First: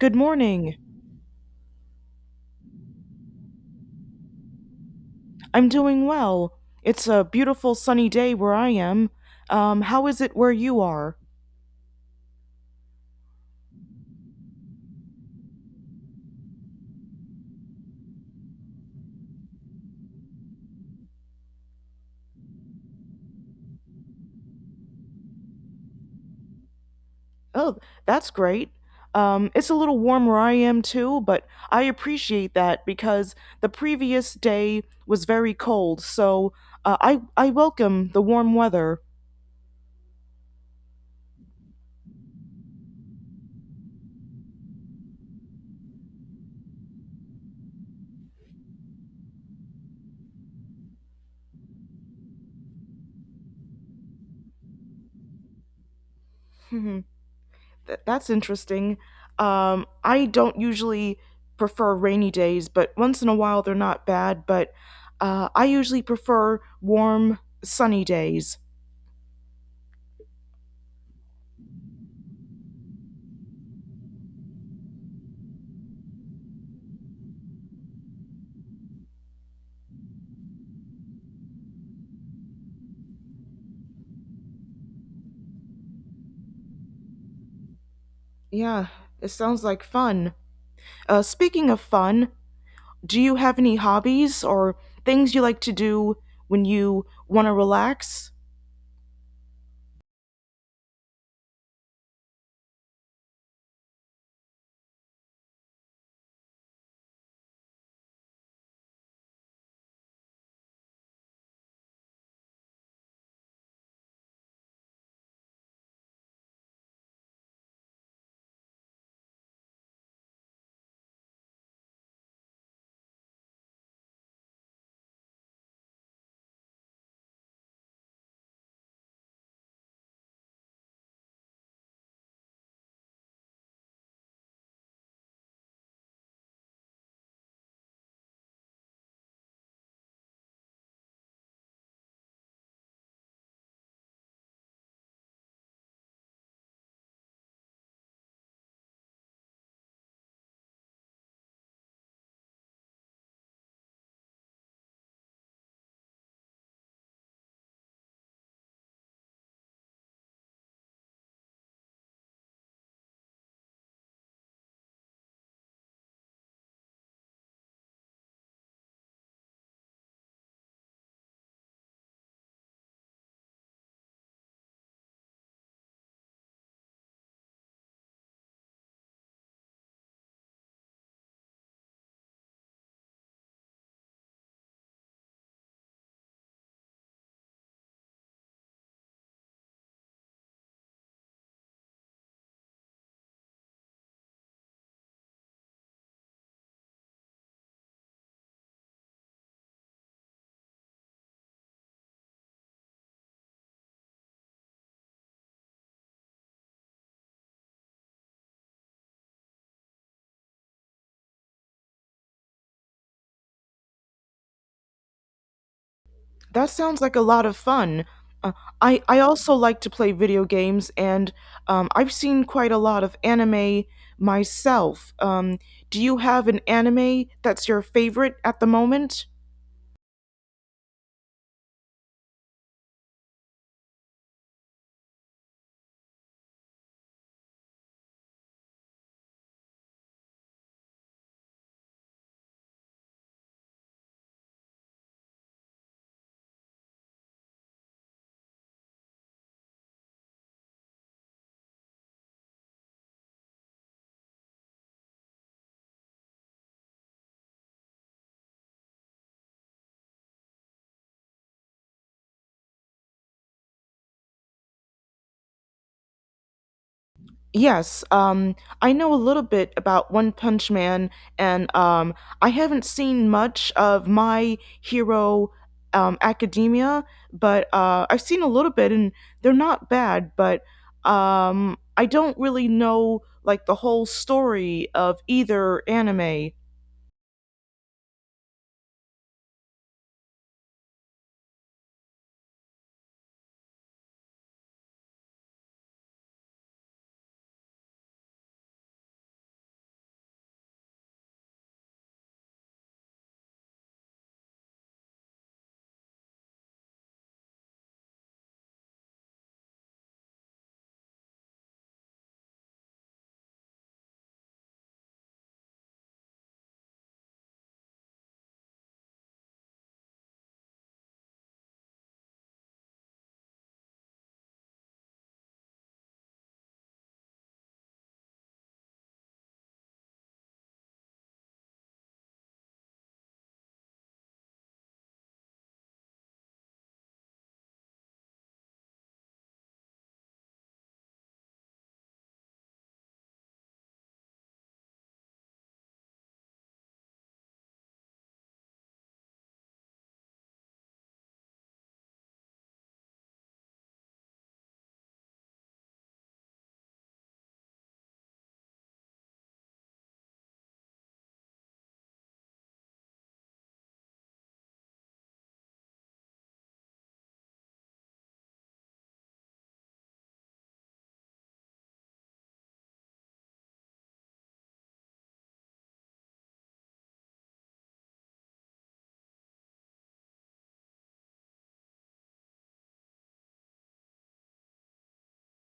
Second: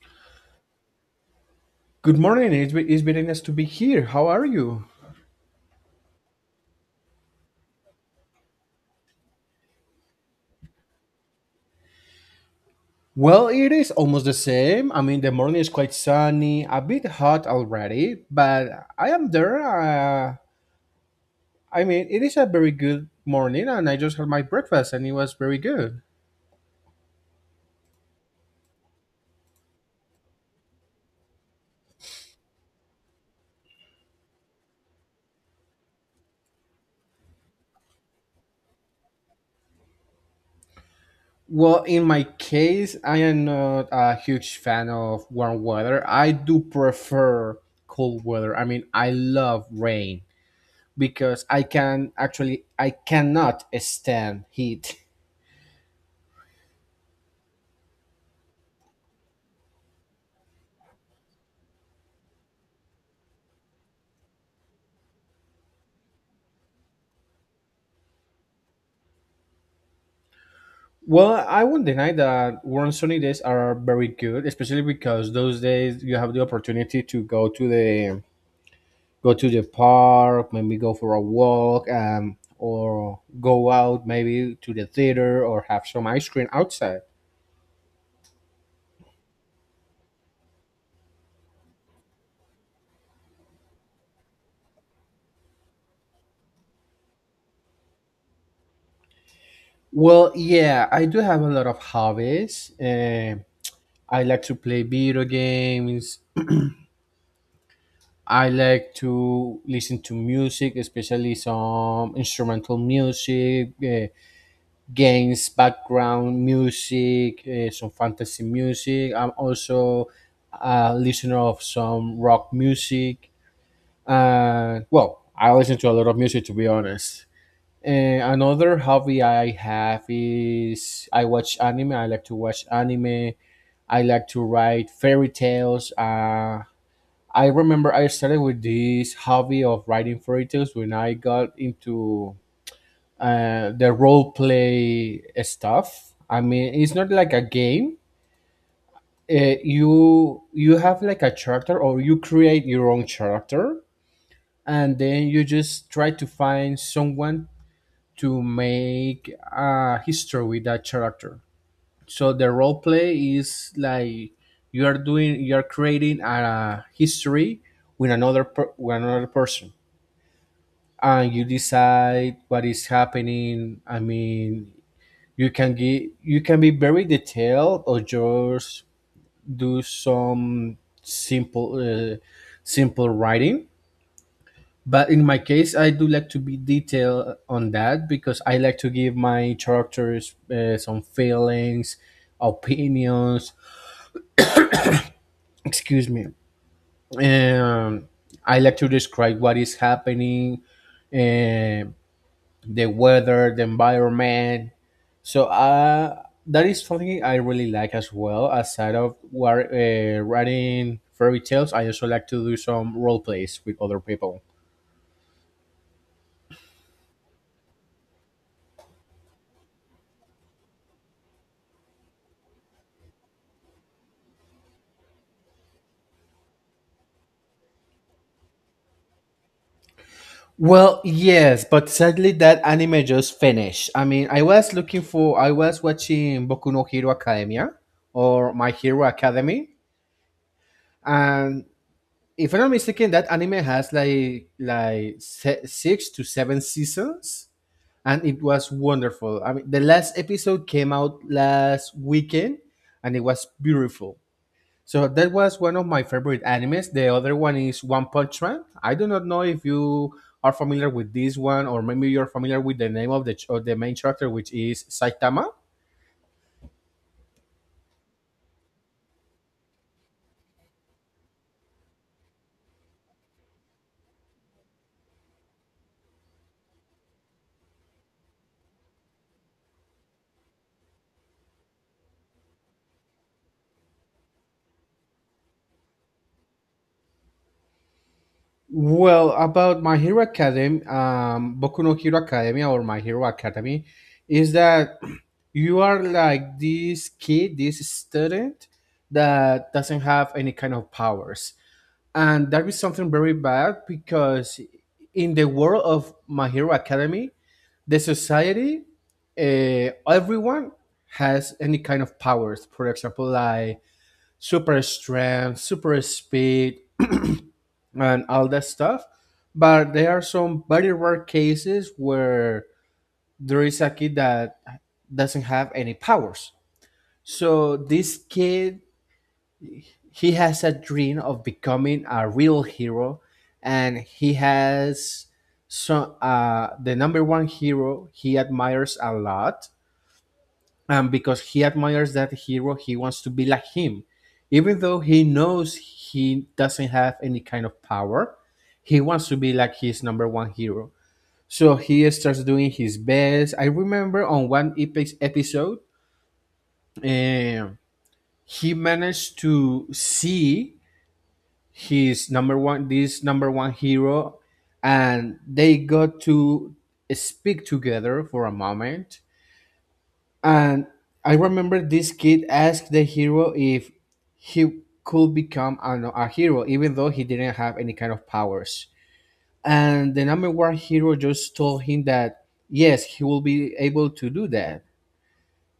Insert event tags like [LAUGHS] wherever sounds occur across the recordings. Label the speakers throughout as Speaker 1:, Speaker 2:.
Speaker 1: Good morning.
Speaker 2: Good morning. It's very nice to be here. How are you?
Speaker 1: I'm doing well. It's a beautiful sunny day where I am. How is it where you are?
Speaker 2: Well, it is almost the same. I mean, the morning is quite sunny, a bit hot already, but I am there. I mean, it is a very good morning, and I just had my breakfast, and it was very good.
Speaker 1: Oh, that's great. It's a little warm where I am too, but I appreciate that because the previous day was very cold, so I welcome the warm weather.
Speaker 2: Well, in my case, I am not a huge fan of warm weather. I do prefer cold weather. I mean, I love rain because I cannot stand heat. [LAUGHS]
Speaker 1: [LAUGHS] That's interesting. I don't usually prefer rainy days, but once in a while they're not bad. But I usually prefer warm, sunny days.
Speaker 2: Well, I won't deny that warm sunny days are very good, especially because those days you have the opportunity to go to the park, maybe go for a walk, or go out maybe to the theater or have some ice cream outside.
Speaker 1: Yeah, it sounds like fun. Speaking of fun, do you have any hobbies or things you like to do when you want to relax?
Speaker 2: Well, yeah, I do have a lot of hobbies. I like to play video games. I like to listen to music, especially some instrumental music. Games, background music, some fantasy music. I'm also a listener of some rock music. Well, I listen to a lot of music to be honest. And another hobby I have is I watch anime. I like to watch anime. I like to write fairy tales. I remember I started with this hobby of writing fairy tales when I got into the role play stuff. I mean, it's not like a game. You have like a character, or you create your own character, and then you just try to find someone to make a history with that character. So the role play is like you are creating a history with with another person, and you decide what is happening. I mean, you can be very detailed or just do some simple simple writing. But in my case, I do like to be detailed on that because I like to give my characters some feelings, opinions. Excuse me. um, I like to describe what is happening, uh, the weather, the environment. So that is something I really like as well. Aside of writing fairy tales, I also like to do some role plays with other people.
Speaker 1: That sounds like a lot of fun. Uh, I also like to play video games, and I've seen quite a lot of anime myself. Do you have an anime that's your favorite at the moment?
Speaker 2: Well, yes, but sadly that anime just finished. I mean, I was watching Boku no Hero Academia or My Hero Academy, and if I'm not mistaken, that anime has like six to seven seasons. And it was wonderful. I mean, the last episode came out last weekend, and it was beautiful. So that was one of my favorite animes. The other one is One Punch Man. I do not know if you are familiar with this one, or maybe you're familiar with the name of the of the main character, which is Saitama.
Speaker 1: Yes, I know a little bit about One Punch Man, and I haven't seen much of My Hero Academia, but I've seen a little bit, and they're not bad. But I don't really know like the whole story of either anime.
Speaker 2: Well, about My Hero Academy, Boku no Hero Academy or My Hero Academy, is that [CLEARS THROAT] you are like this kid, this student that doesn't have any kind of powers. And that is something very bad because in the world of My Hero Academy, the society, everyone has any kind of powers. For example, like super strength, super speed, and all that stuff. But there are some very rare cases where there is a kid that doesn't have any powers. So this kid, he has a dream of becoming a real hero, and he has so the number one hero he admires a lot, because he admires that hero. He wants to be like him, even though he knows he doesn't have any kind of power. He wants to be like his number one hero. So he starts doing his best. I remember on one episode, um, he managed to see this number one hero, and they got to speak together for a moment. And I remember this kid asked the hero if he could become a hero, even though he didn't have any kind of powers. And the number one hero just told him that yes, he will be able to do that,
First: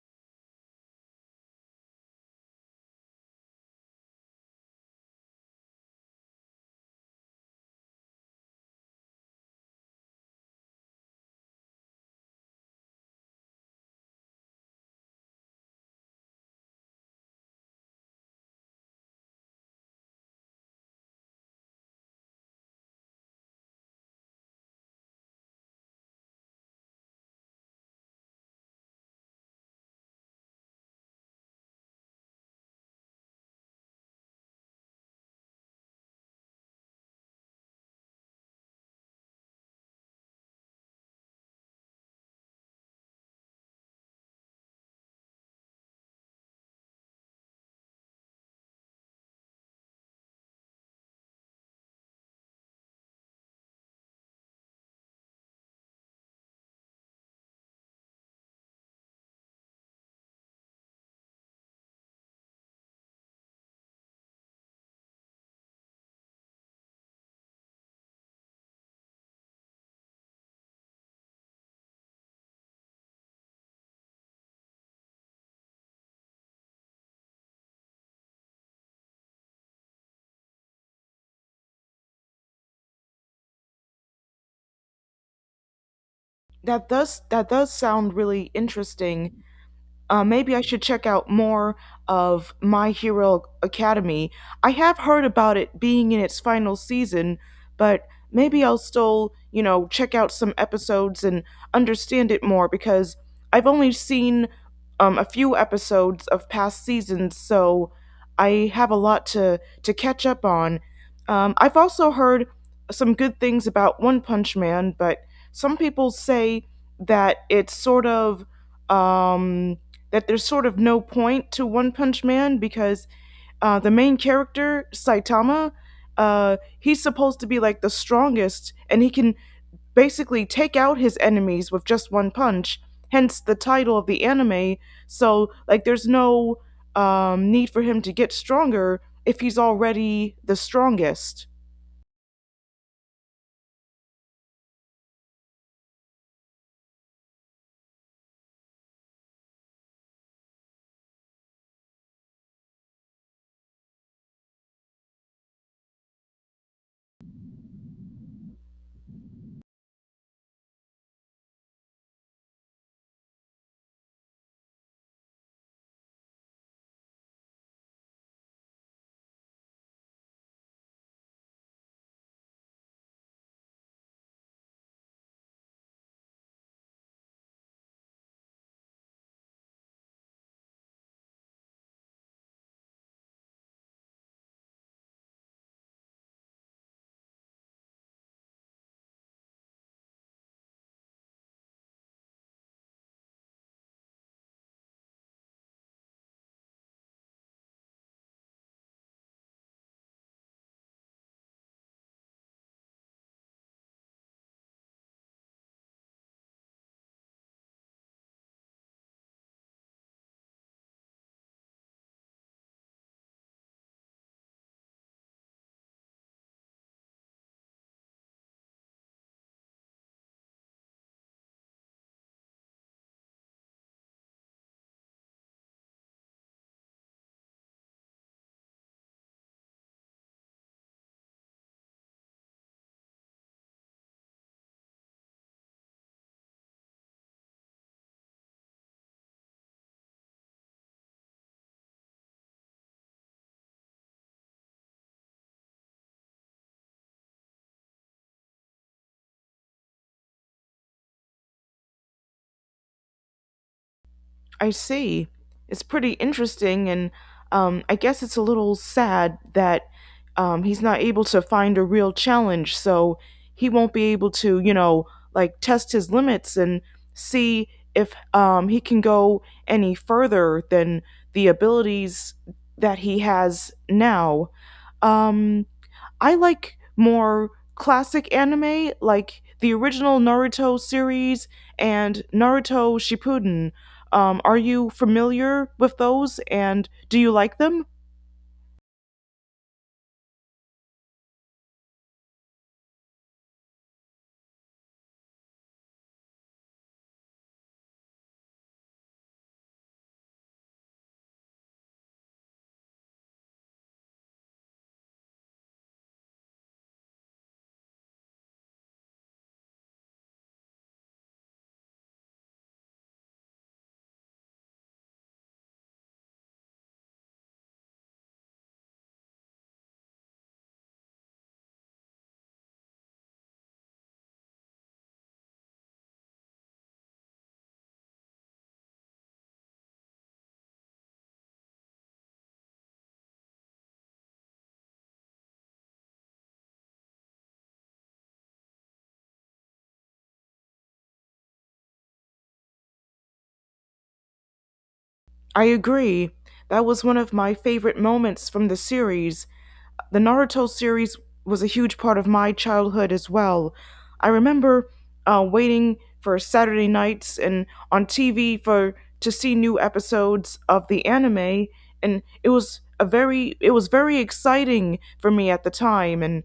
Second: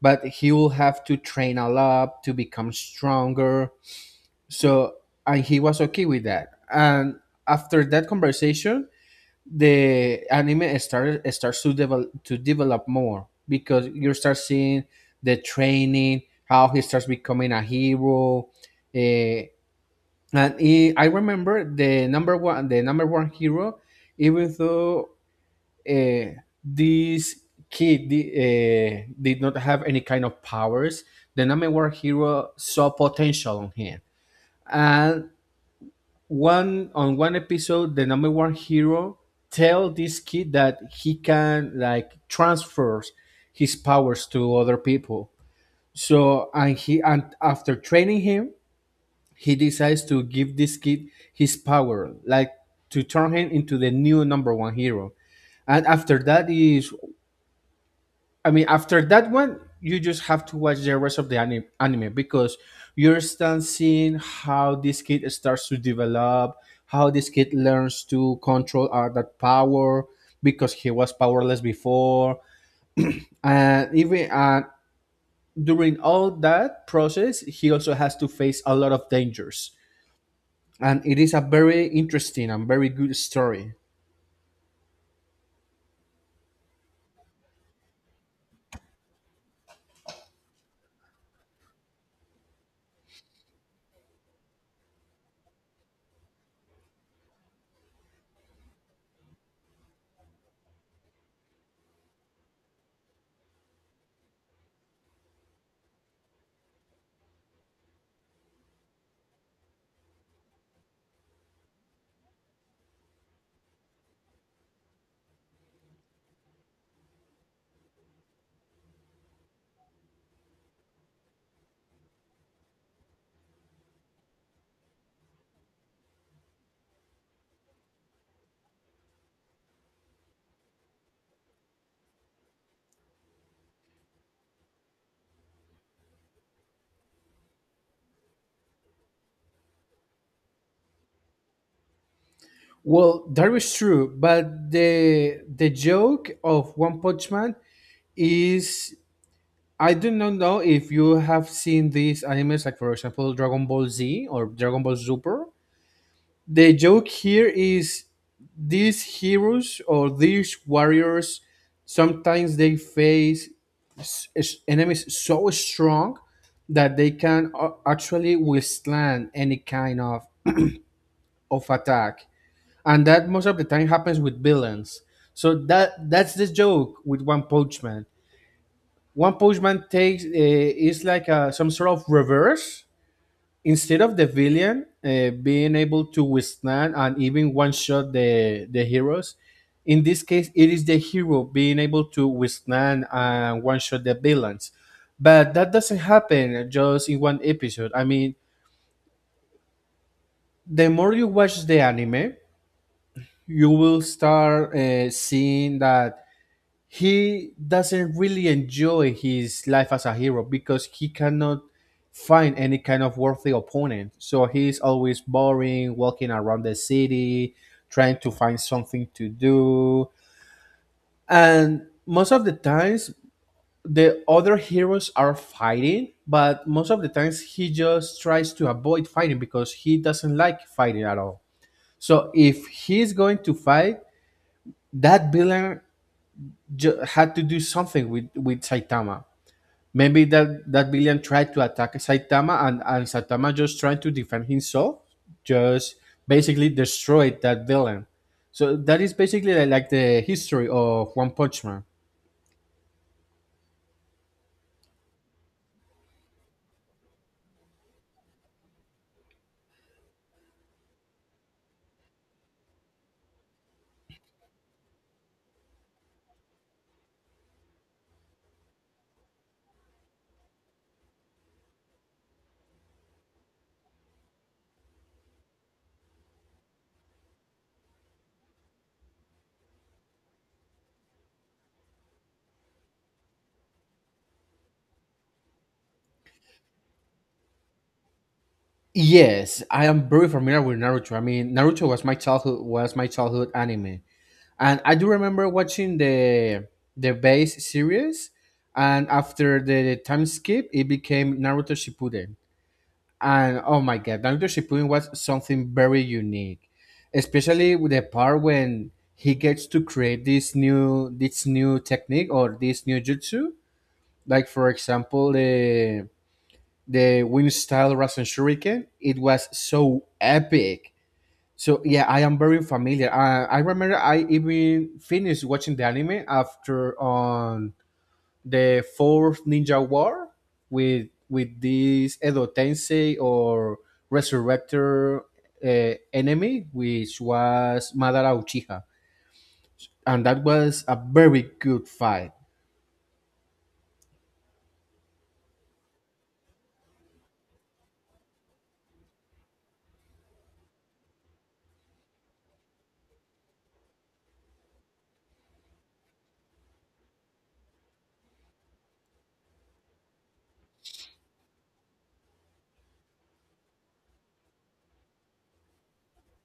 Speaker 2: but he will have to train a lot to become stronger. So, and he was okay with that. And after that conversation, the anime start starts to develop more because you start seeing the training, how he starts becoming a hero. eh, and I remember the number one hero, even though uh, this kid did not have any kind of powers, the number one hero saw potential on him. And one on one episode the number one hero tell this kid that he can like transfer his powers to other people. So and he and after training him, he decides to give this kid his power, like to turn him into the new number one hero. And after that is, I mean, after that one, you just have to watch the rest of the anime because you're still seeing how this kid starts to develop, how this kid learns to control that power because he was powerless before, and even during all that process, he also has to face a lot of dangers, and it is a very interesting and very good story.
Speaker 1: That does sound really interesting. Maybe I should check out more of My Hero Academy. I have heard about it being in its final season, but maybe I'll still, you know, check out some episodes and understand it more because I've only seen a few episodes of past seasons, so I have a lot to catch up on. I've also heard some good things about One Punch Man, but some people say that it's sort of. Um, that there's sort of no point to One Punch Man because the main character Saitama, he's supposed to be like the strongest, and he can basically take out his enemies with just one punch. Hence the title of the anime. So like, there's no need for him to get stronger if he's already the strongest.
Speaker 2: Well, that is true, but the joke of One Punch Man is, I do not know if you have seen these animes, like for example Dragon Ball Z or Dragon Ball Super. The joke here is these heroes or these warriors sometimes they face enemies so strong that they can actually withstand any kind of attack, and that most of the time happens with villains. So that's the joke with One Punch Man. One Punch Man takes is like some sort of reverse. Instead of the villain being able to withstand and even one shot the heroes, in this case it is the hero being able to withstand and one shot the villains. But that doesn't happen just in one episode. I mean, the more you watch the anime, you will start seeing that he doesn't really enjoy his life as a hero because he cannot find any kind of worthy opponent. So he's always boring, walking around the city, trying to find something to do. And most of the times, the other heroes are fighting, but most of the times he just tries to avoid fighting because he doesn't like fighting at all. So if he's going to fight, that villain had to do something with Saitama. Maybe that villain tried to attack Saitama, and Saitama, just trying to defend himself, just basically destroyed that villain. So that is basically like the history of One Punch Man.
Speaker 1: I see. It's pretty interesting, and I guess it's a little sad that he's not able to find a real challenge, so he won't be able to, you know, like test his limits and see if he can go any further than the abilities that he has now. Um, I like more classic anime, like the original Naruto series and Naruto Shippuden. Are you familiar with those and do you like them?
Speaker 2: Yes, I am very familiar with Naruto. I mean, Naruto was my childhood anime, and I do remember watching the base series, and after the time skip, it became Naruto Shippuden. And oh my god, Doctor Shippuden was something very unique, especially with the part when he gets to create this new technique or this new jutsu. Like for example, the wind style Rasen Shuriken. It was so epic. So yeah, I am very familiar. I remember I even finished watching the anime after on the fourth Ninja War with this Edo Tensei or Resurrector enemy, which was Madara Uchiha, and that was a very good fight.
Speaker 1: I agree. That was one of my favorite moments from the series. The Naruto series was a huge part of my childhood as well. I remember waiting for Saturday nights and on TV for to see new episodes of the anime, and it was a very it was very exciting for me at the time. And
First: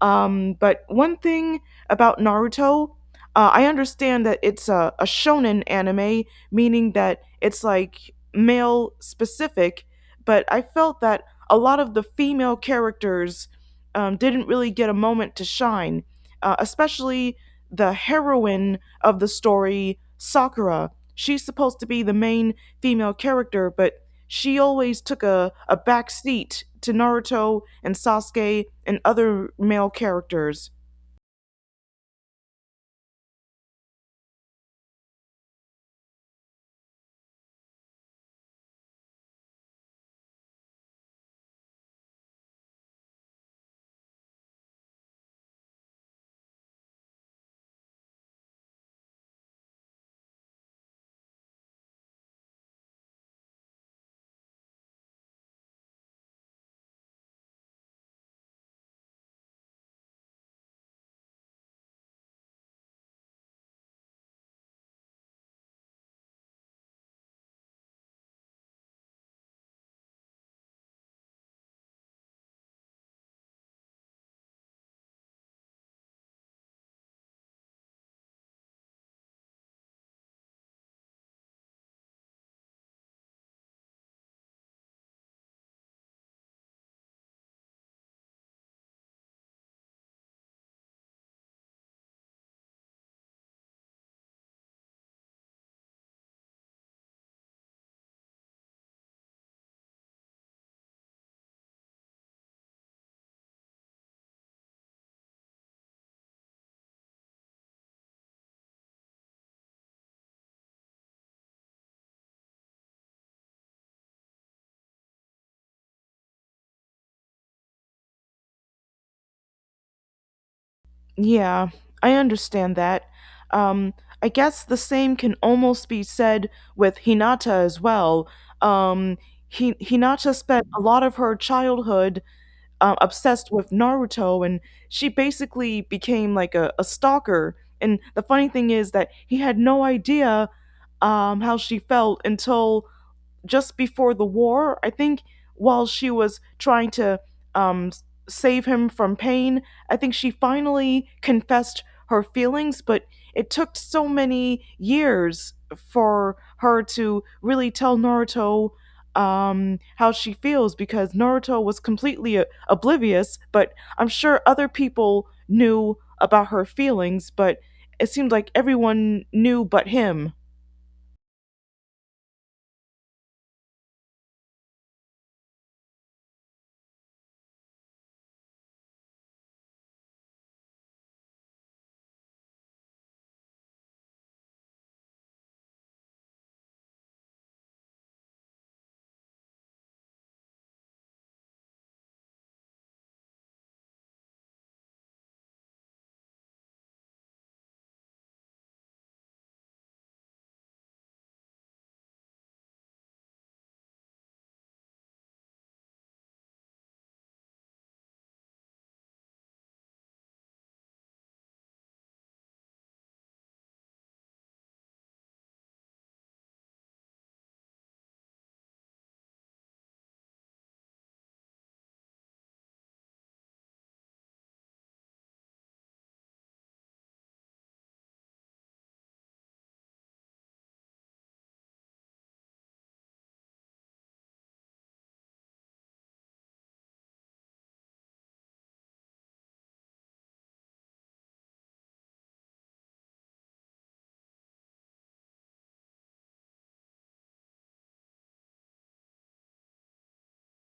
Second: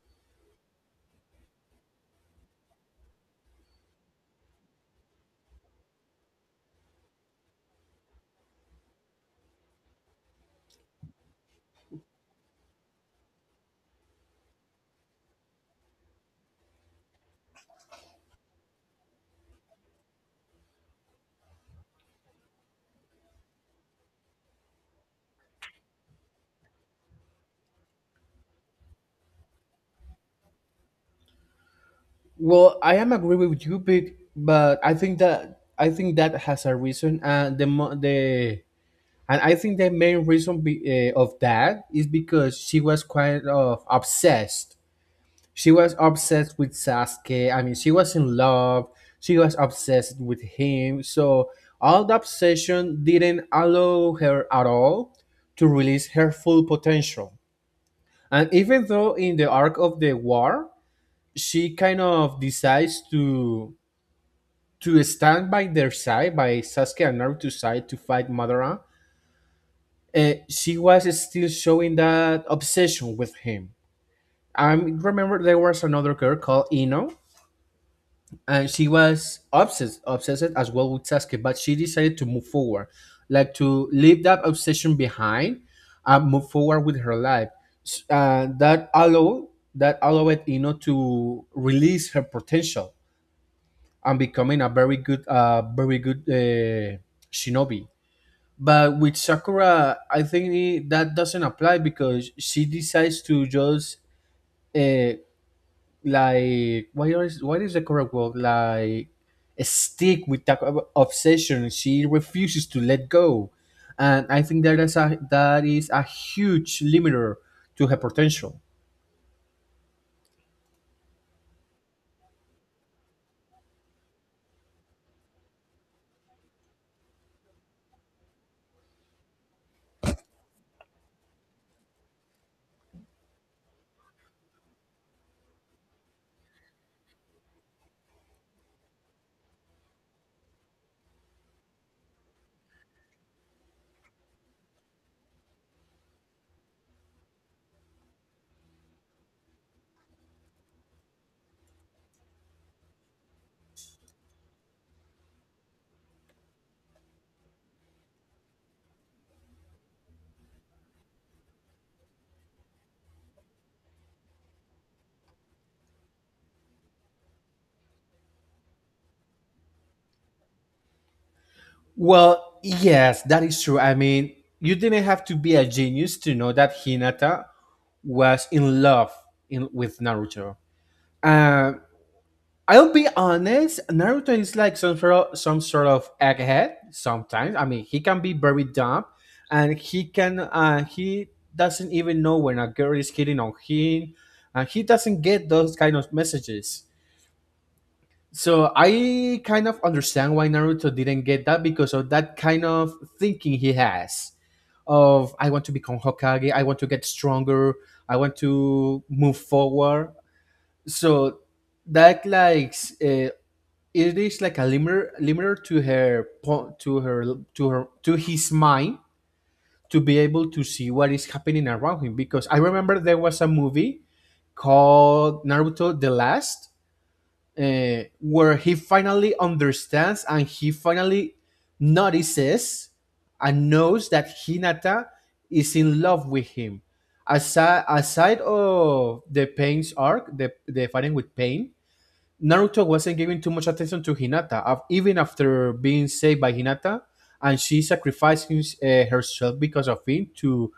Speaker 1: but one thing about Naruto, I understand that it's a shonen anime, meaning that it's like male specific. But I felt that a lot of the female characters didn't really get a moment to shine, especially the heroine of the story, Sakura. She's supposed to be the main female character, but she always took a back seat to Naruto and Sasuke and other male characters.
Speaker 2: Well, I am agree with you, but I think that has a reason, and the mo- the and I think the main reason of that is because she was kind of obsessed. She was obsessed with Sasuke. I mean, she was in love. She was obsessed with him. So all the obsession didn't allow her at all to release her full potential. And even though in the arc of the war, she kind of decides to stand by their side, by Sasuke and Naruto's side to fight Madara, she was still showing that obsession with him. I remember there was another girl called Ino, and she was obsessed as well with Sasuke, but she decided to move forward, like to leave that obsession behind and move forward with her life. S- Uh, that allowed that allowed Ino to release her potential and becoming a very good very good shinobi. But with Sakura, I think that doesn't apply because she decides to just uh, like what is the correct word, like stick with that obsession. She refuses to let go, and I think that is a, that is a huge limiter to her potential.
Speaker 1: Yeah, I understand that. Um, I guess the same can almost be said with Hinata as well. Um, Hinata spent a lot of her childhood obsessed with Naruto, and she basically became like a stalker. And the funny thing is that he had no idea how she felt until just before the war, I think, while she was trying to um, save him from pain, I think she finally confessed her feelings, but it took so many years for her to really tell Naruto how she feels because Naruto was completely oblivious, but I'm sure other people knew about her feelings, but it seemed like everyone knew but him.
Speaker 2: Well, yes, that is true. I mean, you didn't have to be a genius to know that Hinata was in love with Naruto. Uh, I'll be honest, Naruto is like some sort of egghead sometimes. I mean, he can be very dumb and he can he doesn't even know when a girl is hitting on him and he doesn't get those kind of messages. So I kind of understand why Naruto didn't get that because of that kind of thinking he has of I want to become Hokage, I want to get stronger, I want to move forward. So that like uh, it is like a limiter to her to his mind to be able to see what is happening around him, because I remember there was a movie called Naruto the Last, where he finally understands and he finally notices and knows that Hinata is in love with him. Aside of the Pain's arc, the fighting with Pain, Naruto wasn't giving too much attention to Hinata, even after being saved by Hinata, and she sacrificing herself because of him to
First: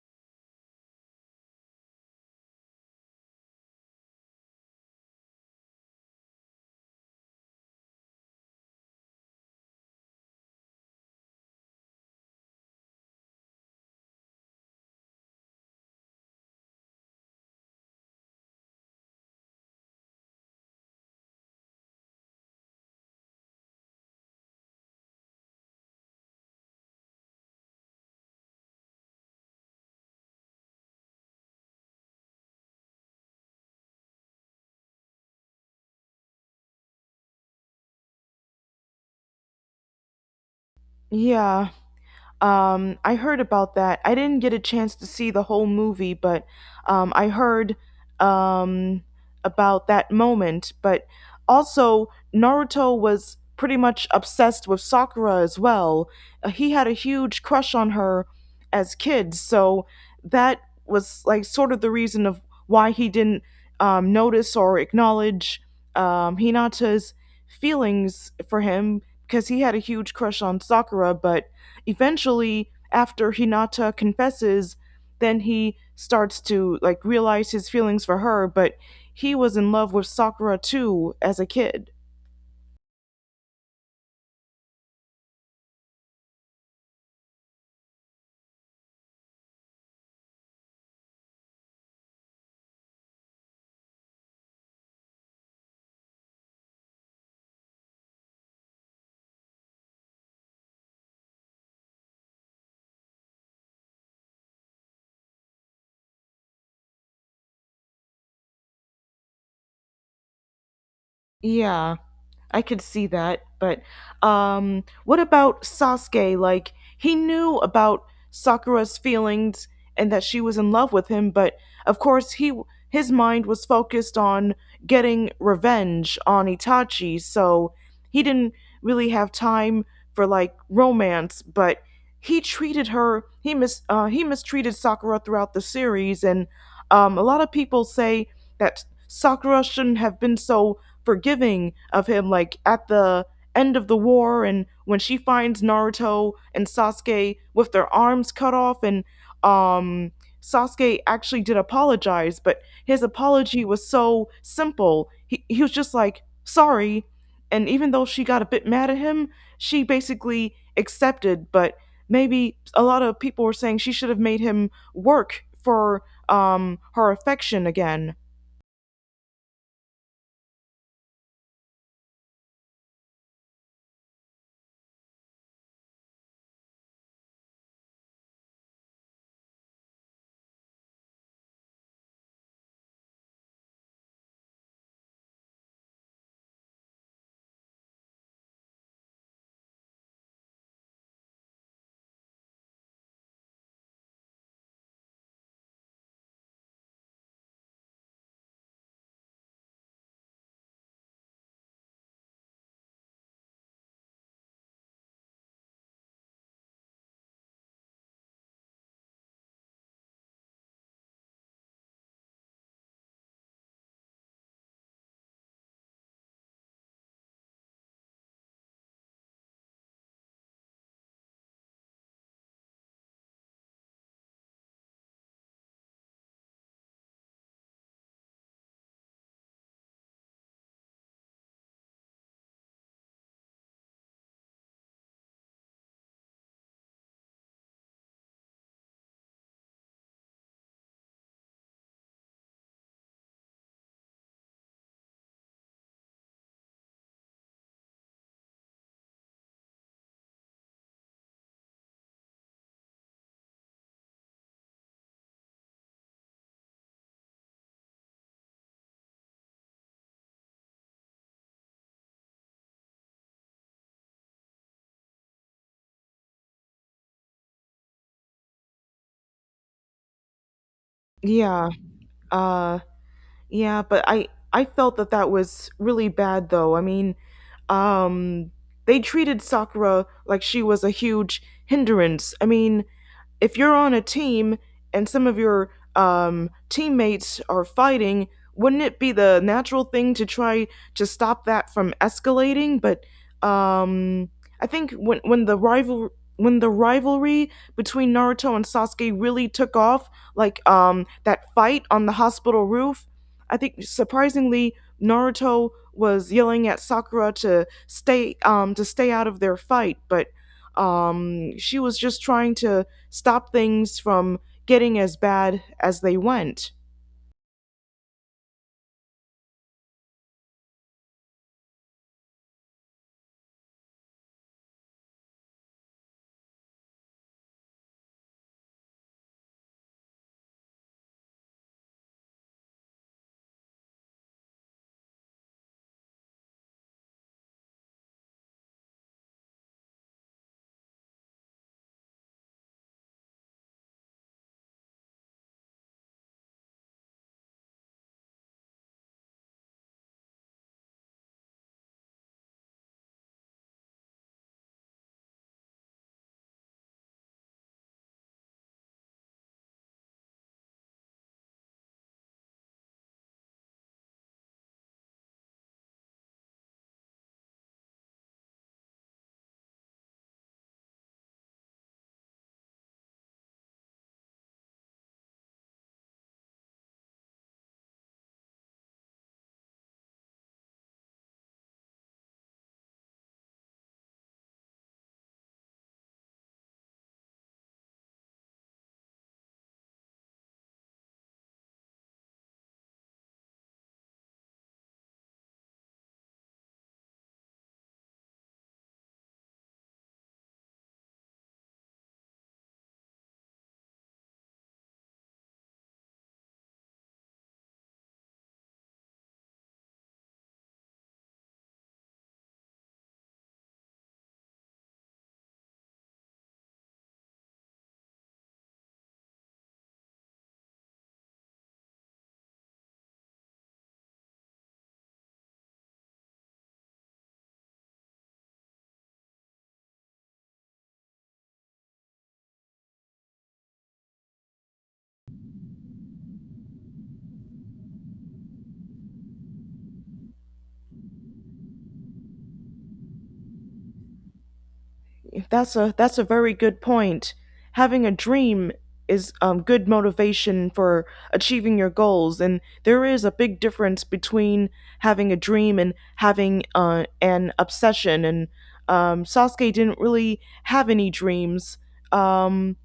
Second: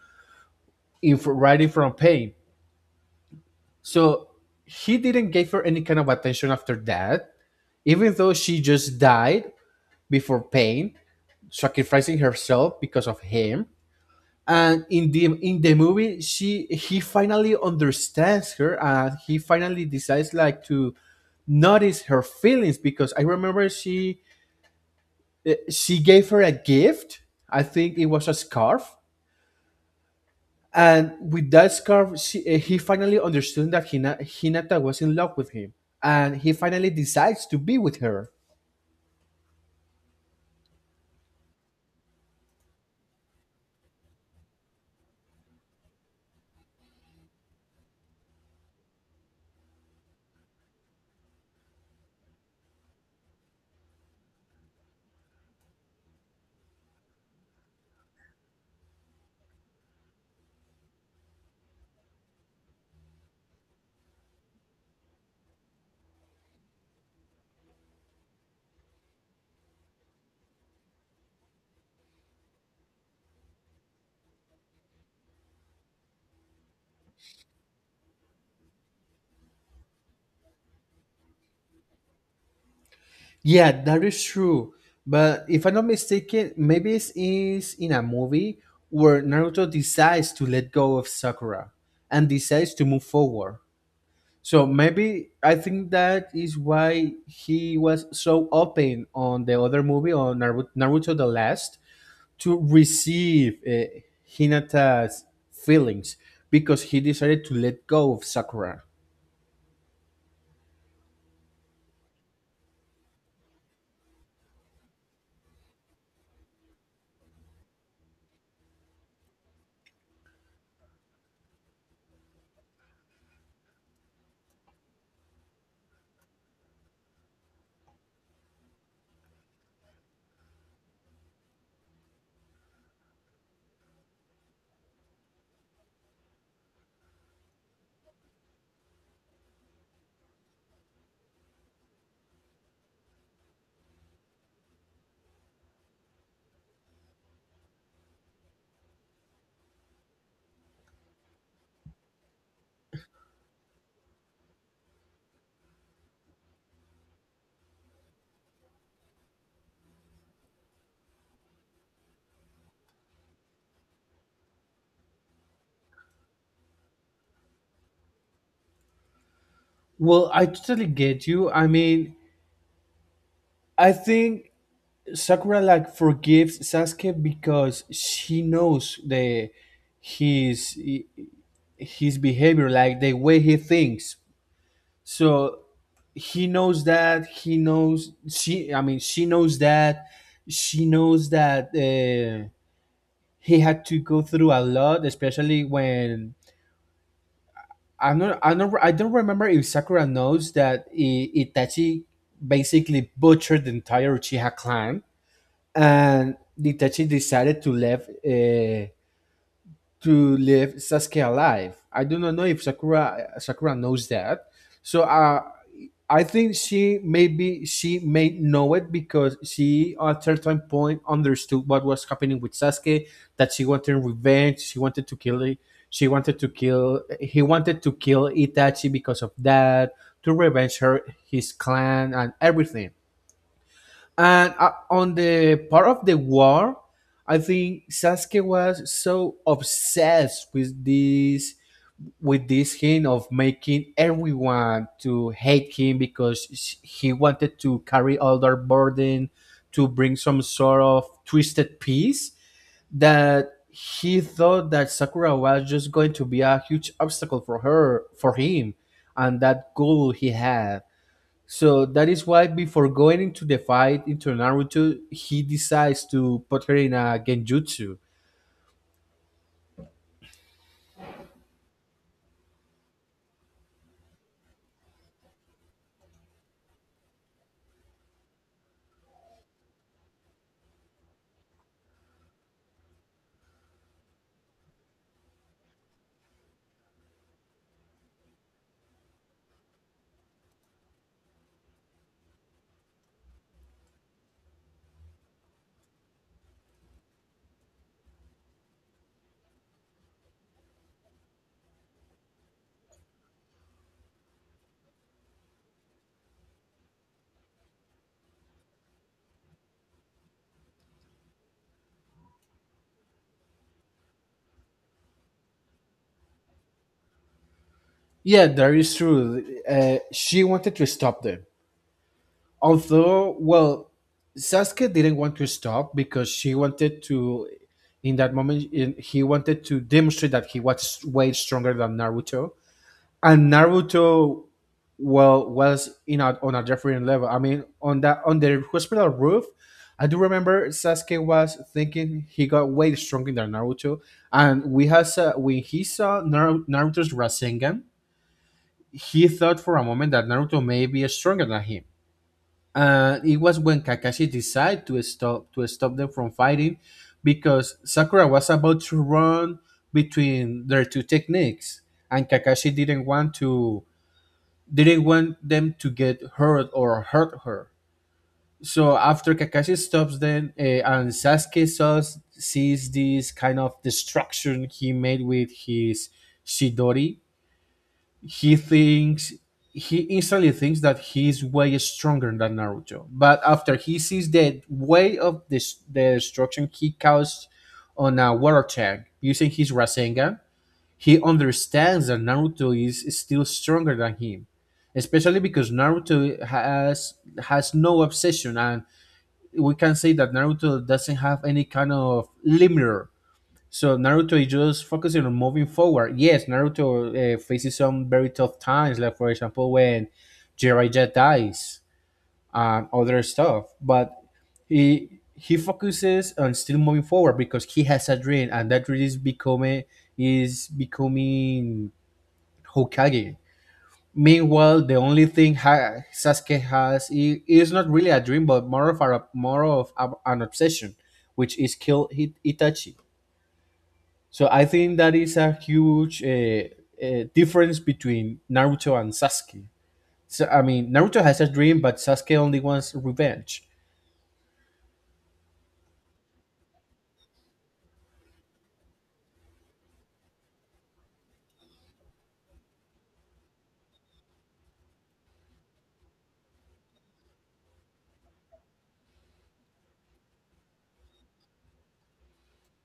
Speaker 2: right in from Pain. So he didn't give her any kind of attention after that, even though she just died before Pain, sacrificing herself because of him. And in the movie, she he finally understands her, and he finally decides like to notice her feelings, because I remember she gave her a gift. I think it was a scarf. And with that scarf, he finally understood that Hinata was in love with him. And he finally decides to be with her.
Speaker 1: Yeah. I heard about that. I didn't get a chance to see the whole movie, but I heard um, about that moment. But also, Naruto was pretty much obsessed with Sakura as well. He had a huge crush on her as kids, so that was like sort of the reason of why he didn't notice or acknowledge Hinata's feelings for him because he had a huge crush on Sakura, but eventually after Hinata confesses, then he starts to like realize his feelings for her, but he was in love with Sakura too as a kid.
Speaker 2: Yeah, that is true. But if I'm not mistaken, maybe it is in a movie where Naruto decides to let go of Sakura and decides to move forward. So maybe I think that is why he was so open on the other movie, on Naruto the Last, to receive Hinata's feelings because he decided to let go of Sakura.
Speaker 1: Yeah, I could see that. But what about Sasuke? Like, he knew about Sakura's feelings and that she was in love with him, but of course, he his mind was focused on getting revenge on Itachi, so he didn't really have time for like romance. But he treated her he mistreated Sakura throughout the series, and a lot of people say that Sakura shouldn't have been so forgiving of him like at the end of the war and when she finds Naruto and Sasuke with their arms cut off and um Sasuke actually did apologize, but his apology was so simple. He was just like, "Sorry." And even though she got a bit mad at him, she basically accepted, but maybe a lot of people were saying she should have made him work for her affection again.
Speaker 2: Well, I totally get you. I mean, I think Sakura like forgives Sasuke because she knows the his his behavior, like the way he thinks. So he knows she. I mean, she knows that she knows that uh, he had to go through a lot, especially when I don't remember if Sakura knows that Itachi basically butchered the entire Uchiha clan, and Itachi decided to leave to live Sasuke alive. I do not know if Sakura knows that. So I think she maybe she may know it because she at a certain point understood what was happening with Sasuke, that she wanted revenge, she wanted to kill it, she wanted to kill he wanted to kill Itachi because of that, to revenge her his clan and everything. And on the part of the war, I think Sasuke was so obsessed with this, hint of making everyone to hate him, because he wanted to carry all their burden to bring some sort of twisted peace, that he thought that Sakura was just going to be a huge obstacle for him and that goal he had. So that is why before going into the fight into Naruto, he decides to put her in a genjutsu.
Speaker 1: Yeah. Uh Yeah, but I felt that that was really bad though. I mean, um they treated Sakura like she was a huge hindrance. I mean, if you're on a team and some of your teammates are fighting, wouldn't it be the natural thing to try to stop that from escalating? But um, I think when the rival when the rivalry between Naruto and Sasuke really took off, like that fight on the hospital roof, I think surprisingly Naruto was yelling at Sakura to stay out of their fight, but she was just trying to stop things from getting as bad as they went.
Speaker 2: Yeah, that is true. She wanted to stop them. Although, well, Sasuke didn't want to stop because she wanted to, in that moment, he wanted to demonstrate that he was way stronger than Naruto. And Naruto well was on a different level. I mean, on that on the hospital roof, I do remember Sasuke was thinking he got way stronger than Naruto, and we has when he saw Naruto's Rasengan, he thought for a moment that Naruto may be stronger than him. And it was when Kakashi decided to stop them from fighting because Sakura was about to run between their two techniques and Kakashi didn't want them to get hurt or hurt her. So after Kakashi stops them, and Sasuke sees this kind of destruction he made with his Shidori, he thinks, he instantly thinks that he's way stronger than Naruto. But after he sees the way of this the destruction he caused on a water tank using his Rasengan, he understands that Naruto is still stronger than him, especially because Naruto has no obsession, and we can say that Naruto doesn't have any kind of limiter. So Naruto is just focusing on moving forward. Yes, Naruto faces some very tough times, like for example when Jiraiya dies and other stuff, but he focuses on still moving forward because he has a dream, and that dream is becoming Hokage. Meanwhile, the only thing Sasuke is not really a dream, but more of a an obsession, which is kill Itachi. So I think that is a huge difference between Naruto and Sasuke. So I mean, Naruto has a dream, but Sasuke only wants revenge.
Speaker 1: That's a very good point. Having a dream is good motivation for achieving your goals, and there is a big difference between having a dream and having an obsession. And Sasuke didn't really have any dreams. Um,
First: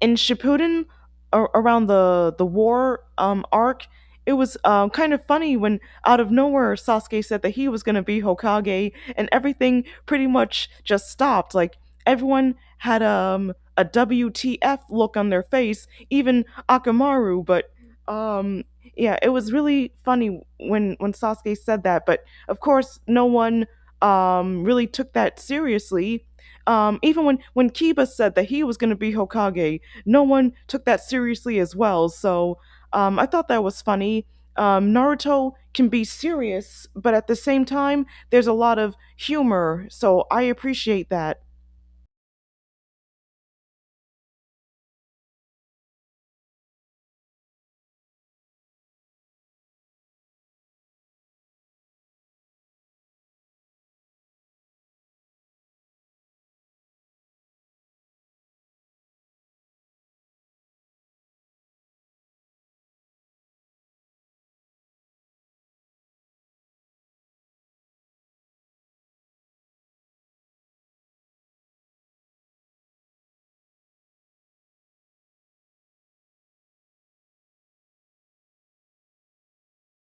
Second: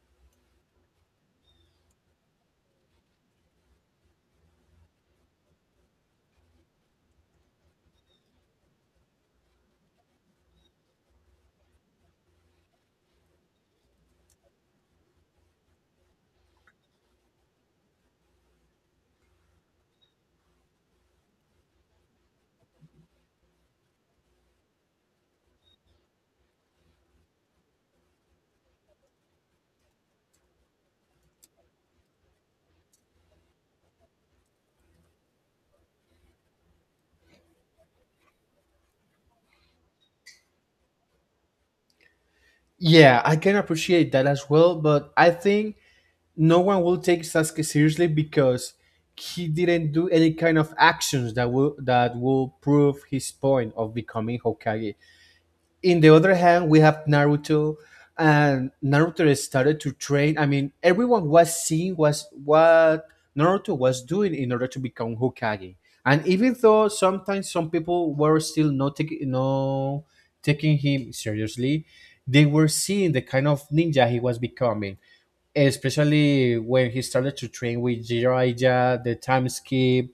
Speaker 1: in Shippuden around the war arc, it was kind of funny when out of nowhere Sasuke said that he was going to be Hokage, and everything pretty much just stopped. Like everyone had a WTF look on their face, even Akamaru. But um, yeah, it was really funny when Sasuke said that. But of course, no one really took that seriously. Even when Kiba said that he was going to be Hokage, no one took that seriously as well. So I thought that was funny. Naruto can be serious, but at the same time, there's a lot of humor. So I appreciate that.
Speaker 2: Yeah, I can appreciate that as well, but I think no one will take Sasuke seriously because he didn't do any kind of actions that will prove his point of becoming Hokage. In the other hand, we have Naruto, and Naruto started to train. I mean, everyone was seeing was what Naruto was doing in order to become Hokage. And even though sometimes some people were still not taking no taking him seriously, they were seeing the kind of ninja he was becoming, especially when he started to train with Jiraiya, the time skip,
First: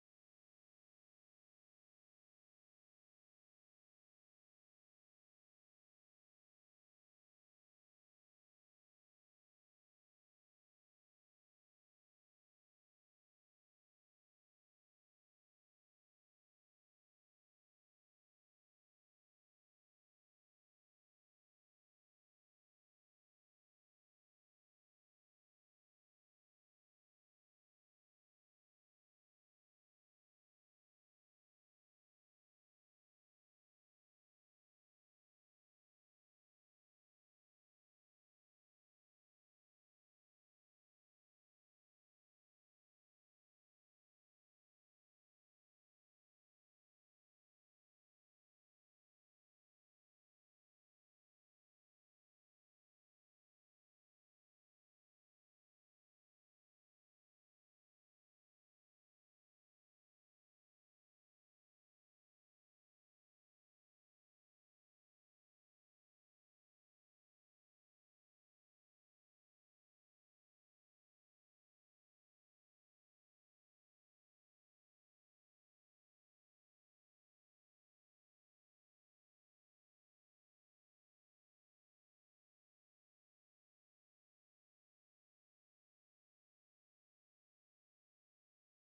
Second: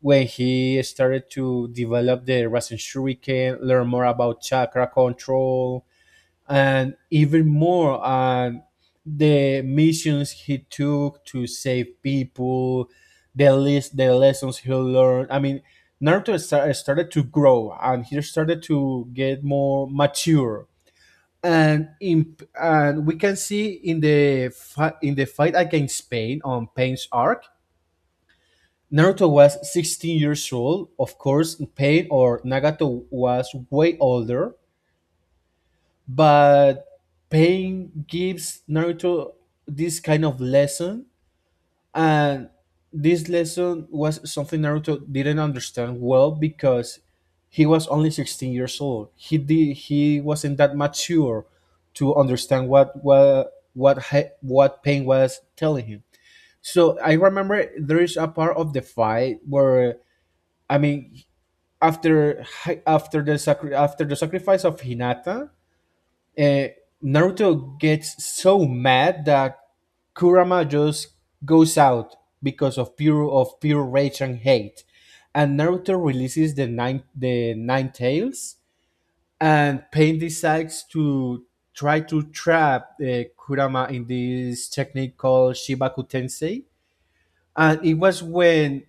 Speaker 2: when he started to develop the Rasen Shuriken, learn more about chakra control, and even more on the missions he took to save people, the lessons he learned. I mean, Naruto started to grow and he started to get more mature, and we can see in the in the fight against Pain on Pain's arc, Naruto was 16 years old. Of course, Pain or Nagato was way older, but Pain gives Naruto this kind of lesson. And this lesson was something Naruto didn't understand well because he was only 16 years old. He wasn't that mature to understand what Pain was telling him. So I remember there is a part of the fight where I mean after after the sacrifice of Hinata, uh, Naruto gets so mad that Kurama just goes out because of pure rage and hate, and Naruto releases the nine tails, and Pain decides to try to trap Kurama in this technique called Shibaku Tensei, and it was when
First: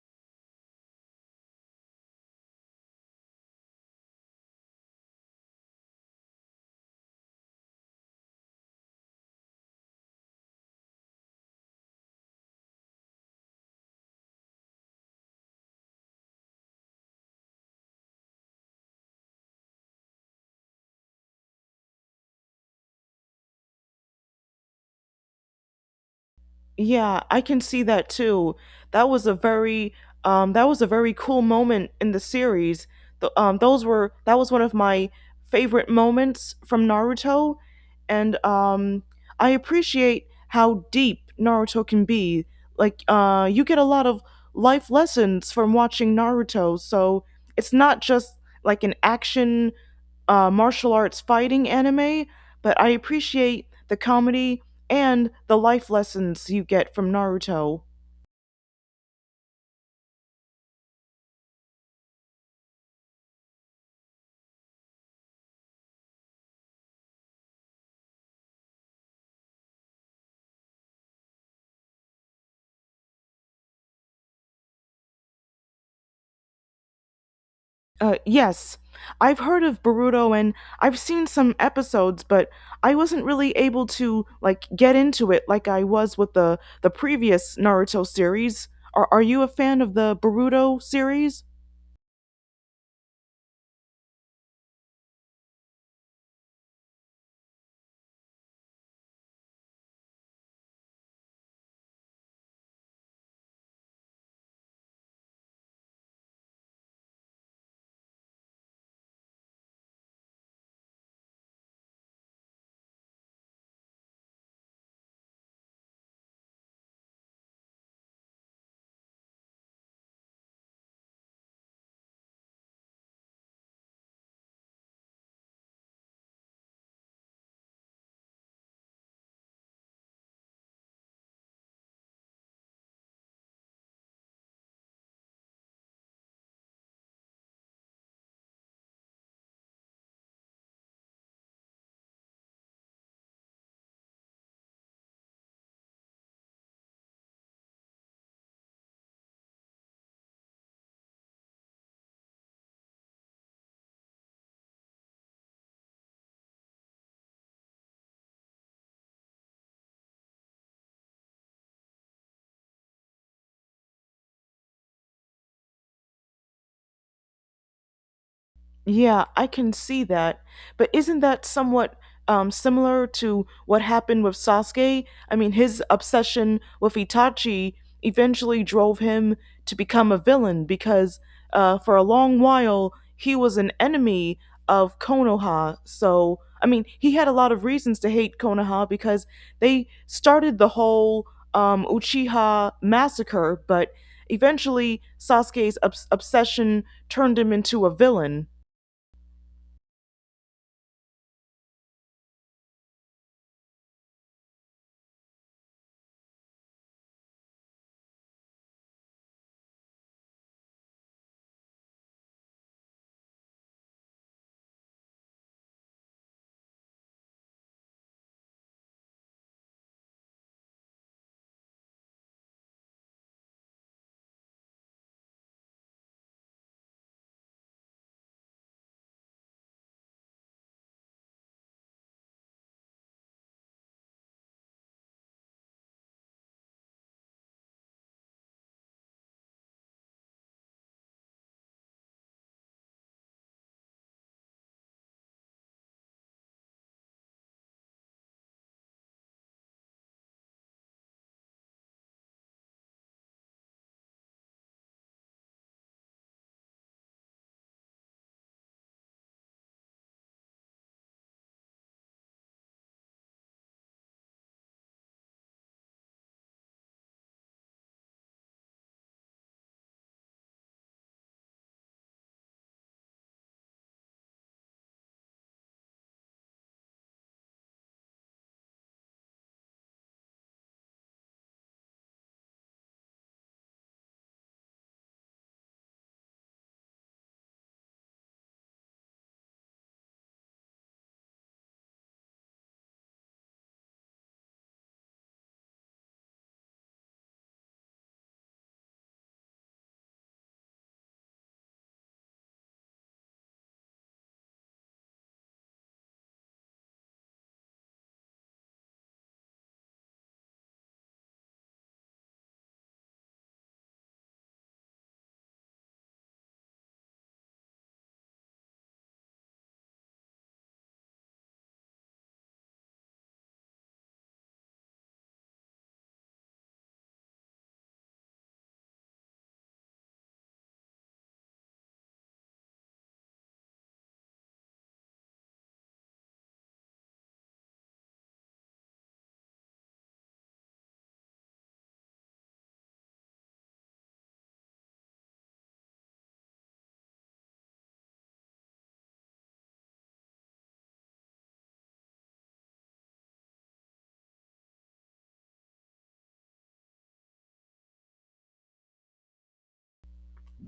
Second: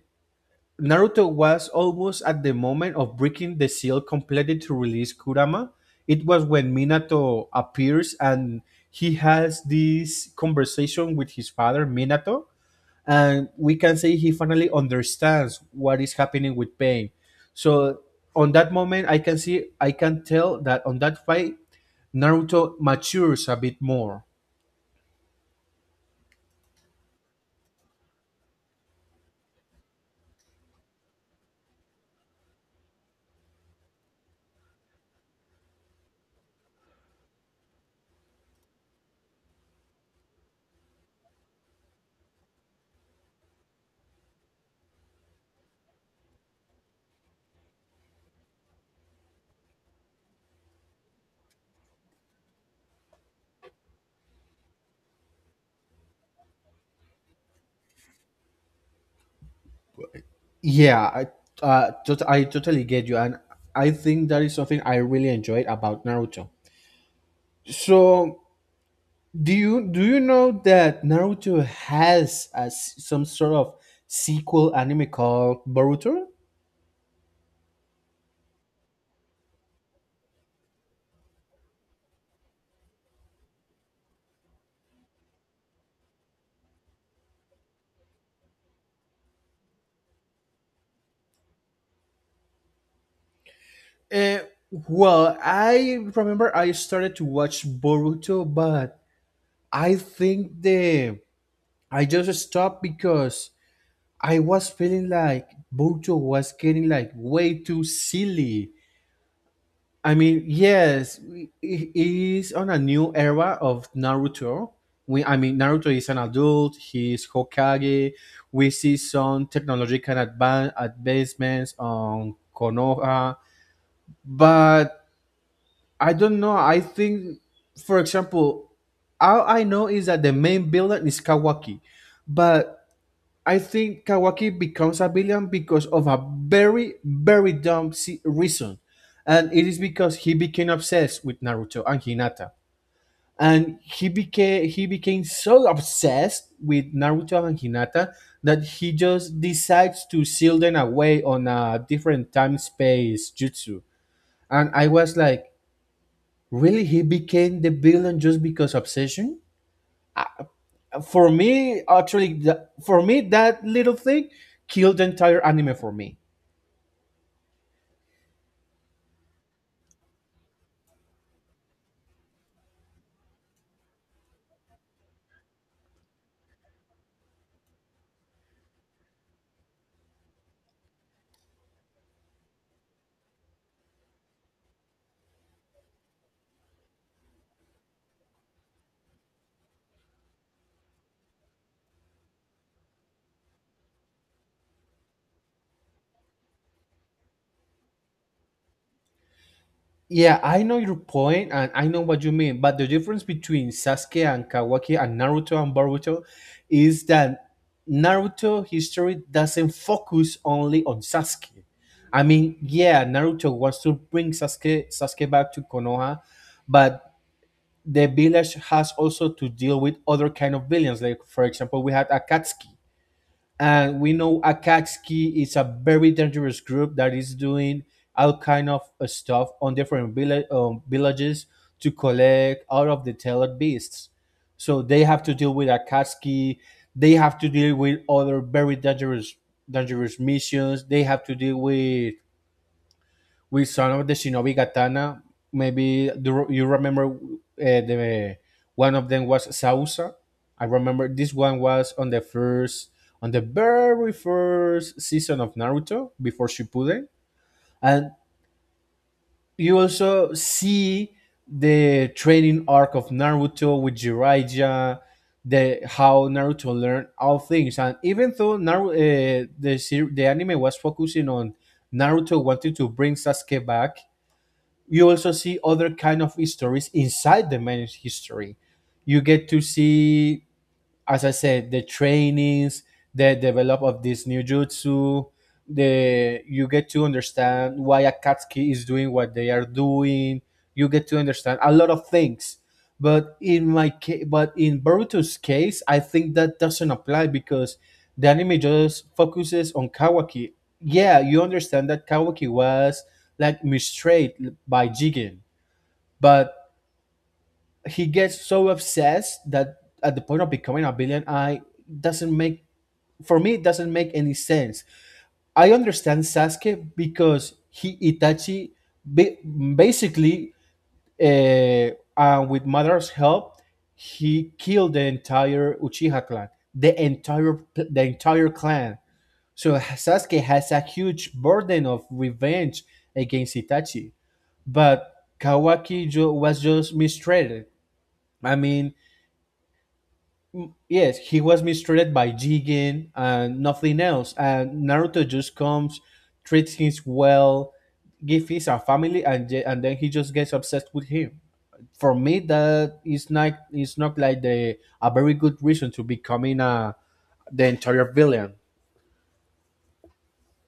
Speaker 2: Naruto was almost at the moment of breaking the seal completed to release Kurama. It was when Minato appears and he has this conversation with his father, Minato, and we can say he finally understands what is happening with Pain. So on that moment I can tell that on that fight Naruto matures a bit more.
Speaker 1: Yeah, I can see that too. That was a very that was a very cool moment in the series. The, those were that was one of my favorite moments from Naruto and I appreciate how deep Naruto can be. Like you get a lot of life lessons from watching Naruto, so it's not just like an action martial arts fighting anime, but I appreciate the comedy and the life lessons you get from Naruto.
Speaker 2: Yeah, I totally get you and I think that is something I really enjoyed about Naruto. So do you know that Naruto has a s some sort of sequel anime called Boruto?
Speaker 1: Yes, I've heard of Boruto and I've seen some episodes, but I wasn't really able to like get into it like I was with the previous Naruto series. Are you a fan of the Boruto series?
Speaker 2: Uh, well, I remember I started to watch Boruto, but I think the I just stopped because I was feeling like Boruto was getting like way too silly. I mean, yes, it is on a new era of Naruto. I mean, Naruto is an adult. He's Hokage. We see some technological advancements on Konoha, but I don't know. I think, for example, all I know is that the main villain is Kawaki, but I think Kawaki becomes a villain because of a very, very dumb reason. And it is because he became obsessed with Naruto and Hinata. And he became so obsessed with Naruto and Hinata that he just decides to seal them away on a different time space jutsu. And I was like, really? He became the villain just because obsession? For me, actually, for me, that little thing killed the entire anime for me.
Speaker 1: Yeah, I can see that. But isn't that somewhat similar to what happened with Sasuke? I mean, his obsession with Itachi eventually drove him to become a villain because for a long while he was an enemy of Konoha. So, I mean, he had a lot of reasons to hate Konoha because they started the whole Uchiha massacre, but eventually Sasuke's obsession turned him into a villain.
Speaker 2: Yeah, I know your point and I know what you mean, but the difference between Sasuke and Kawaki and Naruto and Boruto is that Naruto history doesn't focus only on Sasuke. I mean, yeah, Naruto wants to bring Sasuke back to Konoha, but the village has also to deal with other kind of villains. Like for example, we had Akatsuki and we know Akatsuki is a very dangerous group that is doing all kind of stuff on different villages to collect all of the tailored beasts. So they have to deal with Akatsuki. They have to deal with other very dangerous missions. They have to deal with some of the shinobi katana. Maybe do you you remember the one of them was Sausa? I remember this one was on on the very first season of Naruto before Shippuden, and you also see the training arc of Naruto with Jiraiya, the how Naruto learned all things, and even though Naruto, the anime was focusing on Naruto wanting to bring Sasuke back, you also see other kind of histories. Inside the managed history you get to see, as I said, the trainings, the develop of this new jutsu, the you get to understand why Akatsuki is doing what they are doing. You get to understand a lot of things. But in my case, but in Boruto's case, I think that doesn't apply because the anime just focuses on Kawaki. Yeah, you understand that Kawaki was like mistreated by Jigen, but he gets so obsessed that at the point of becoming a villain, I doesn't make, for me it doesn't make any sense. I understand Sasuke because he Itachi ba- basically, uh, with Madara's help, he killed the entire Uchiha clan, the entire clan. So Sasuke has a huge burden of revenge against Itachi, but Kawaki was just mistreated. I mean, Mm, yes, he was mistreated by Jigen and nothing else. And Naruto just comes, treats him well, gives his a family, and and then he just gets obsessed with him. For me, that is not like the a very good reason to becoming a the entire villain.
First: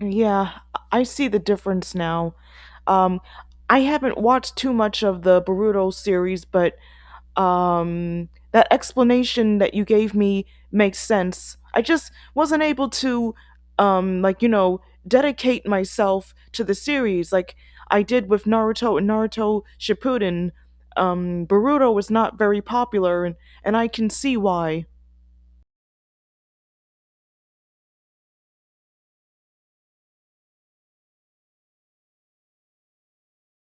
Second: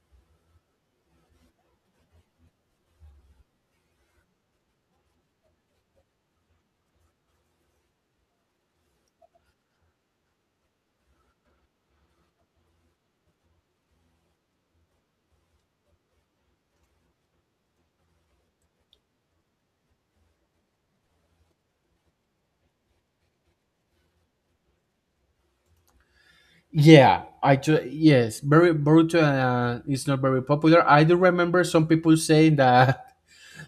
Speaker 1: Yeah, I see the difference now. Um, I haven't watched too much of the Boruto series, but that explanation that you gave me makes sense. I just wasn't able to, like you know, dedicate myself to the series like I did with Naruto and Naruto Shippuden. Boruto was not very popular, and I can see why.
Speaker 2: Yeah, I do. Yes, very Boruto is not very popular. I do remember some people saying that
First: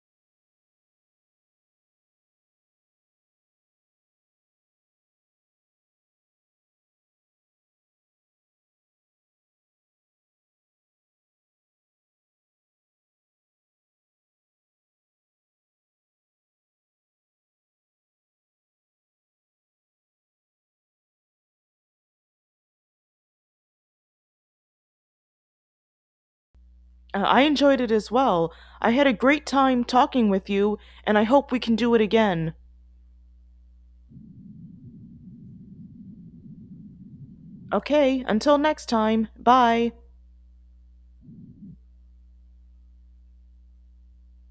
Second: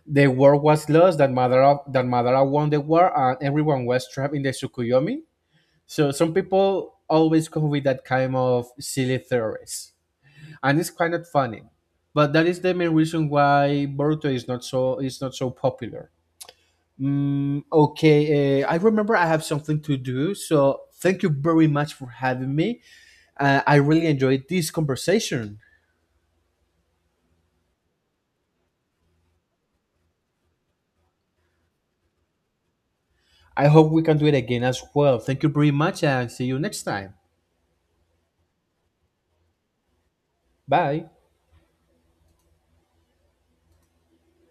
Speaker 2: the war was lost. That Madara won the war, and everyone was trapped in the Tsukuyomi. So some people always come with that kind of silly theories, and it's kind of funny. But that is the main reason why Boruto is not so popular. Mm, okay, I remember I have something to do, so thank you very much for having me. I really enjoyed this conversation.
Speaker 1: I enjoyed it as well. I had a great time talking with you, and I hope we can do it again.
Speaker 2: I hope we can do it again as well. Thank you very much, and see you next time.
Speaker 1: Okay, until next time, bye.
Speaker 2: Bye.